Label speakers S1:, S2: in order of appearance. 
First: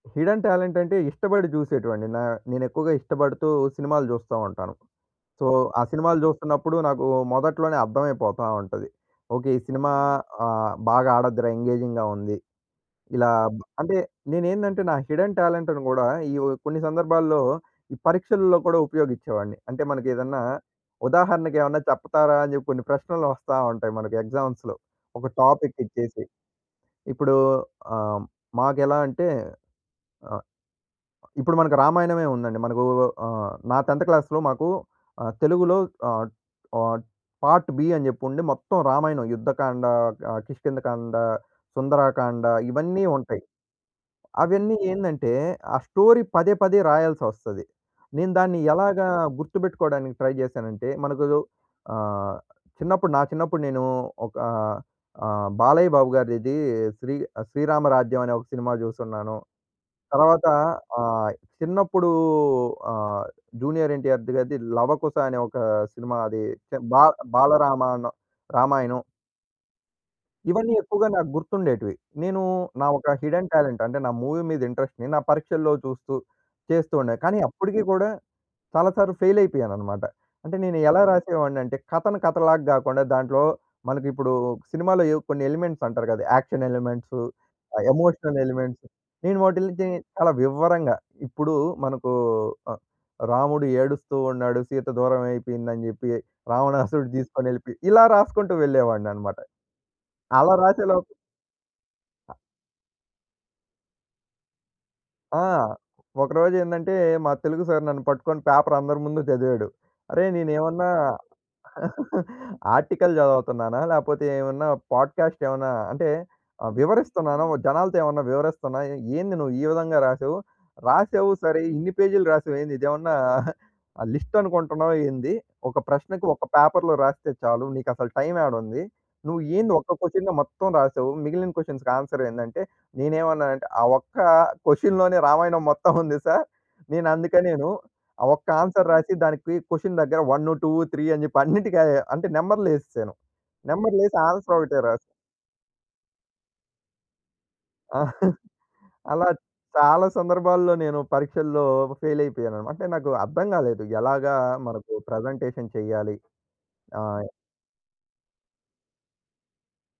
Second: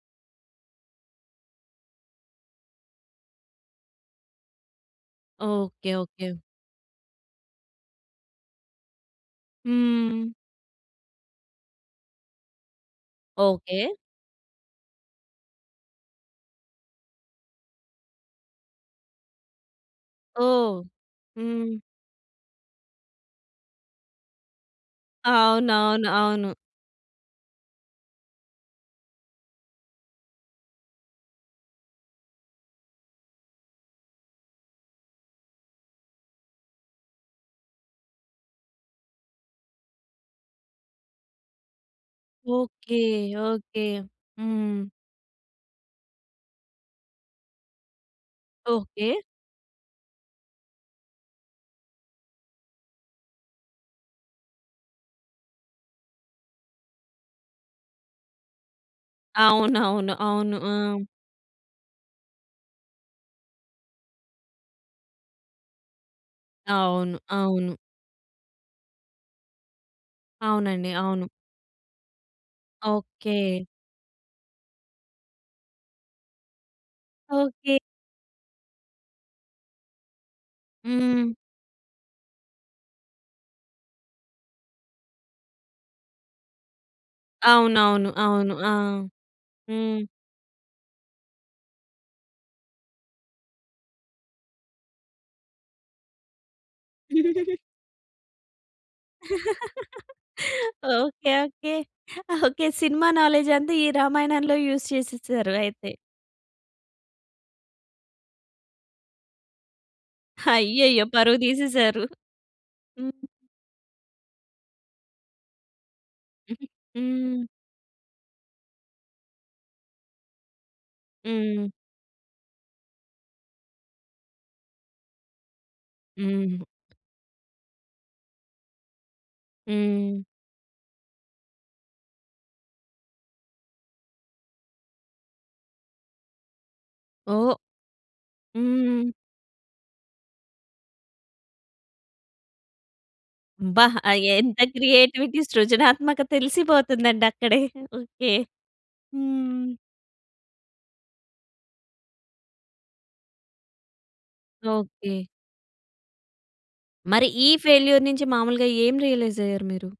S1: Hidden talent అంటే, ఇష్టపడి చూసేటివండి. నా నేను ఎక్కువగా ఇష్టపడుతూ సినిమాలు జూస్తా ఉంటాను. సో, ఆ
S2: ఓకే.
S1: సినిమాలు
S2: ఓకే.
S1: జూస్తున్నప్పుడు నాకు మొదట్లోనే అర్థమైపోతా ఉంటది. ఓకే. ఈ సినిమా
S2: హ్మ్.
S1: ఆహ్, బాగా ఆడ‌ద్ది‌ర ఎంగేజింగ్‌గా ఉంది. ఇలా
S2: ఓకే.
S1: అంటే, నేనేందంటే నా హిడెన్ టాలెంట్‌ని గూడా ఈ కొన్ని సందర్భాల్లో ఈ పరీక్షల్లో కూడా ఉపయోగిచ్చేవాడిని. అంటే మనకేదన్నా
S2: ఓహ్!
S1: ఉదాహరణకు
S2: హ్మ్.
S1: ఏమన్నా చెప్ప‌తార అని చెప్పి కొన్ని ప్రశ్నలు వస్తా ఉంటాయి మనకు ఎగ్జామ్స్‌లో ఒక టాపిక్
S2: అవునవును.
S1: ఇచ్చేసి.
S2: అవును.
S1: ఇప్పుడు ఆహ్, మాకెలా అంటే ఇప్పుడు మనకు రామాయణమే ఉందండి. మనకు ఆహ్, నా 10థ్ క్లాస్‌లో మాకు ఆహ్, తెలుగులో ఆహ్, ఆహ్, పార్ట్-బి అని చెప్పి ఉండి మొత్తం రామాయణం యుద్ధకాండ, ఆహ్, కిష్కింద కాండ, సుందరాకాండ
S2: ఓకే.
S1: ఇవన్నీ ఉంటాయి.
S2: ఓకే.
S1: అవన్నీ
S2: హ్మ్.
S1: ఏందంటే, ఆ స్టోరీ పదే పదే రాయాల్సి ఒస్తది. నేను దాన్ని ఎలాగా
S2: ఓకే.
S1: గుర్తుపెట్టుకోవడానికి ట్రై చేశానంటే మనకు ఆహ్, చిన్నప్పుడు నా చిన్నప్పుడు నేను ఒకా ఆహ్, బాలయ్య బాబు గారిది ఇది శ్రీ శ్రీ శ్రీరామరాజ్యం అనే ఒక సినిమా చూసున్నాను.
S2: అవునవును.
S1: తరువాత
S2: అవును. ఆ!
S1: ఆహ్, చిన్నప్పుడు ఆహ్, 'జూనియర్ ఎన్‌టిఆర్' గారిది 'లవకుశ' అనే ఒక సినిమా అది బా
S2: అవును. అవును.
S1: బాలరామాణం రామాయణం. ఇవన్నీ
S2: అవునండి.
S1: ఎక్కువగా
S2: అవును.
S1: నాకు గుర్తుండేటివి. నేను నా ఒక హిడెన్
S2: ఓకే.
S1: టాలెంట్ అంటే నా మూవీ మీద ఇంట్రెస్ట్‌ని నా పరీక్షల్లో చూస్తూ చేస్తూ ఉండేది. కానీ
S2: ఓకే.
S1: అప్పటికి కూడా చాలా సార్లు ఫెయిల్ అయిపోయానన్నమాట. అంటే నేను ఎలా
S2: హ్మ్.
S1: రాసేవాడినంటే కథను కథలాగా కాకుండా, దాంట్లో మనకి ఇప్పుడు సినిమాలో ఏవో కొన్ని ఎలిమెంట్స్ అంటారు గదా! యాక్షన్ ఎలిమెంట్స్,
S2: అవునవును.
S1: ఎమోషనల్
S2: అవును. ఆ!
S1: ఎలిమెంట్స్ నేను వాటిల్ని గురించి
S2: హ్మ్.
S1: చాలా వివరంగా ఇప్పుడు మనకు రాముడు ఏడుస్తూ ఉన్నాడు. సీత దూరం అయిపోయిందని చెప్పి రావణాసురుడు తీసుకొని వెళ్ళిపోయి. ఇలా రాసుకుంటూ వెళ్ళేవాడిని అన్నమాట. అలా రాసేలోపు
S2: okay. Okay. Okay. Cinema knowledge అంత ఈ రామాయణంలో యూస్
S1: ఆ!
S2: చేసేసారు అయితే.
S1: ఒకరోజు ఏందంటే, మా తెలుగు సార్ నన్ను పట్టుకొని పేపర్ అందరి ముందు చదివాడు. "అరేయ్! నేను ఏమన్నా
S2: హయ్యయ్యో! పరువు తీసేసారు!
S1: ఆర్టికల్
S2: హ్మ్.
S1: జదువుతున్నానా? లేకపోతే ఏమన్నా పాడ్‌కాస్ట్ ఏమన్నా అంటే ఆహ్,
S2: హ్మ్.
S1: వివరిస్తున్నానా ఒ జనాలతో ఏమన్నా వివరిస్తున్నానా ఏంది నువ్వు ఈ విధంగా రాసావు? రాసావు సరే!
S2: హ్మ్.
S1: ఇన్ని పేజీ‌లు రాసావేంది ఇదేమన్నా లిస్ట్ అనుకుంటున్నావా ఏంది. ఒక ప్రశ్నకు ఒక
S2: హ్మ్.
S1: పేపర్‌లో రాస్తే చాలు. నీకసలు టైమ్ యాడ ఉంది. నువ్వు ఏంది ఒక్క
S2: హ్మ్.
S1: క్వశన్‌నే మొత్తం రాసావు! మిగిలిన క్వశన్స్‌కి ఆన్సర్ ఏందంటే" నేనేమన్నానంటే ఆ ఒక్క క్వశన్‌లోనే రామాయణం మొత్తం ఉంది సార్. నేను అందుకే
S2: ఓహ్!
S1: నేను ఆ ఒక్క ఆన్సర్
S2: హ్మ్.
S1: రాసి దానికి క్వశన్ దగ్గర 1, 2, 3 అని చెప్పి అన్నిటికి అయే అంటే నంబర్లు యేసేశాను.
S2: అబ్బా! ఆ
S1: నంబర్లేసి ఆన్సర్
S2: ఎంత
S1: ఒకటే రాశ్
S2: క్రియేటివిటీ సృజనాత్మక తెలిసిపోతుందండి అక్కడే! ఓకే!
S1: అలా
S2: హ్మ్.
S1: చాలా సందర్భాల్లో నేను పరీక్షల్లో ఫెయిల్ అయిపోయానన్నమాట. అంటే నాకు అర్థం గాలేదు. ఎలాగా మనకు
S2: ఓకే.
S1: ప్రజెంటేషన్ చెయ్యాలి. ఆ!
S2: మరి ఈ ఫెయిల్యూర్ నుంచి మామూలుగా ఏం రియలైజ్ అయ్యారు మీరు?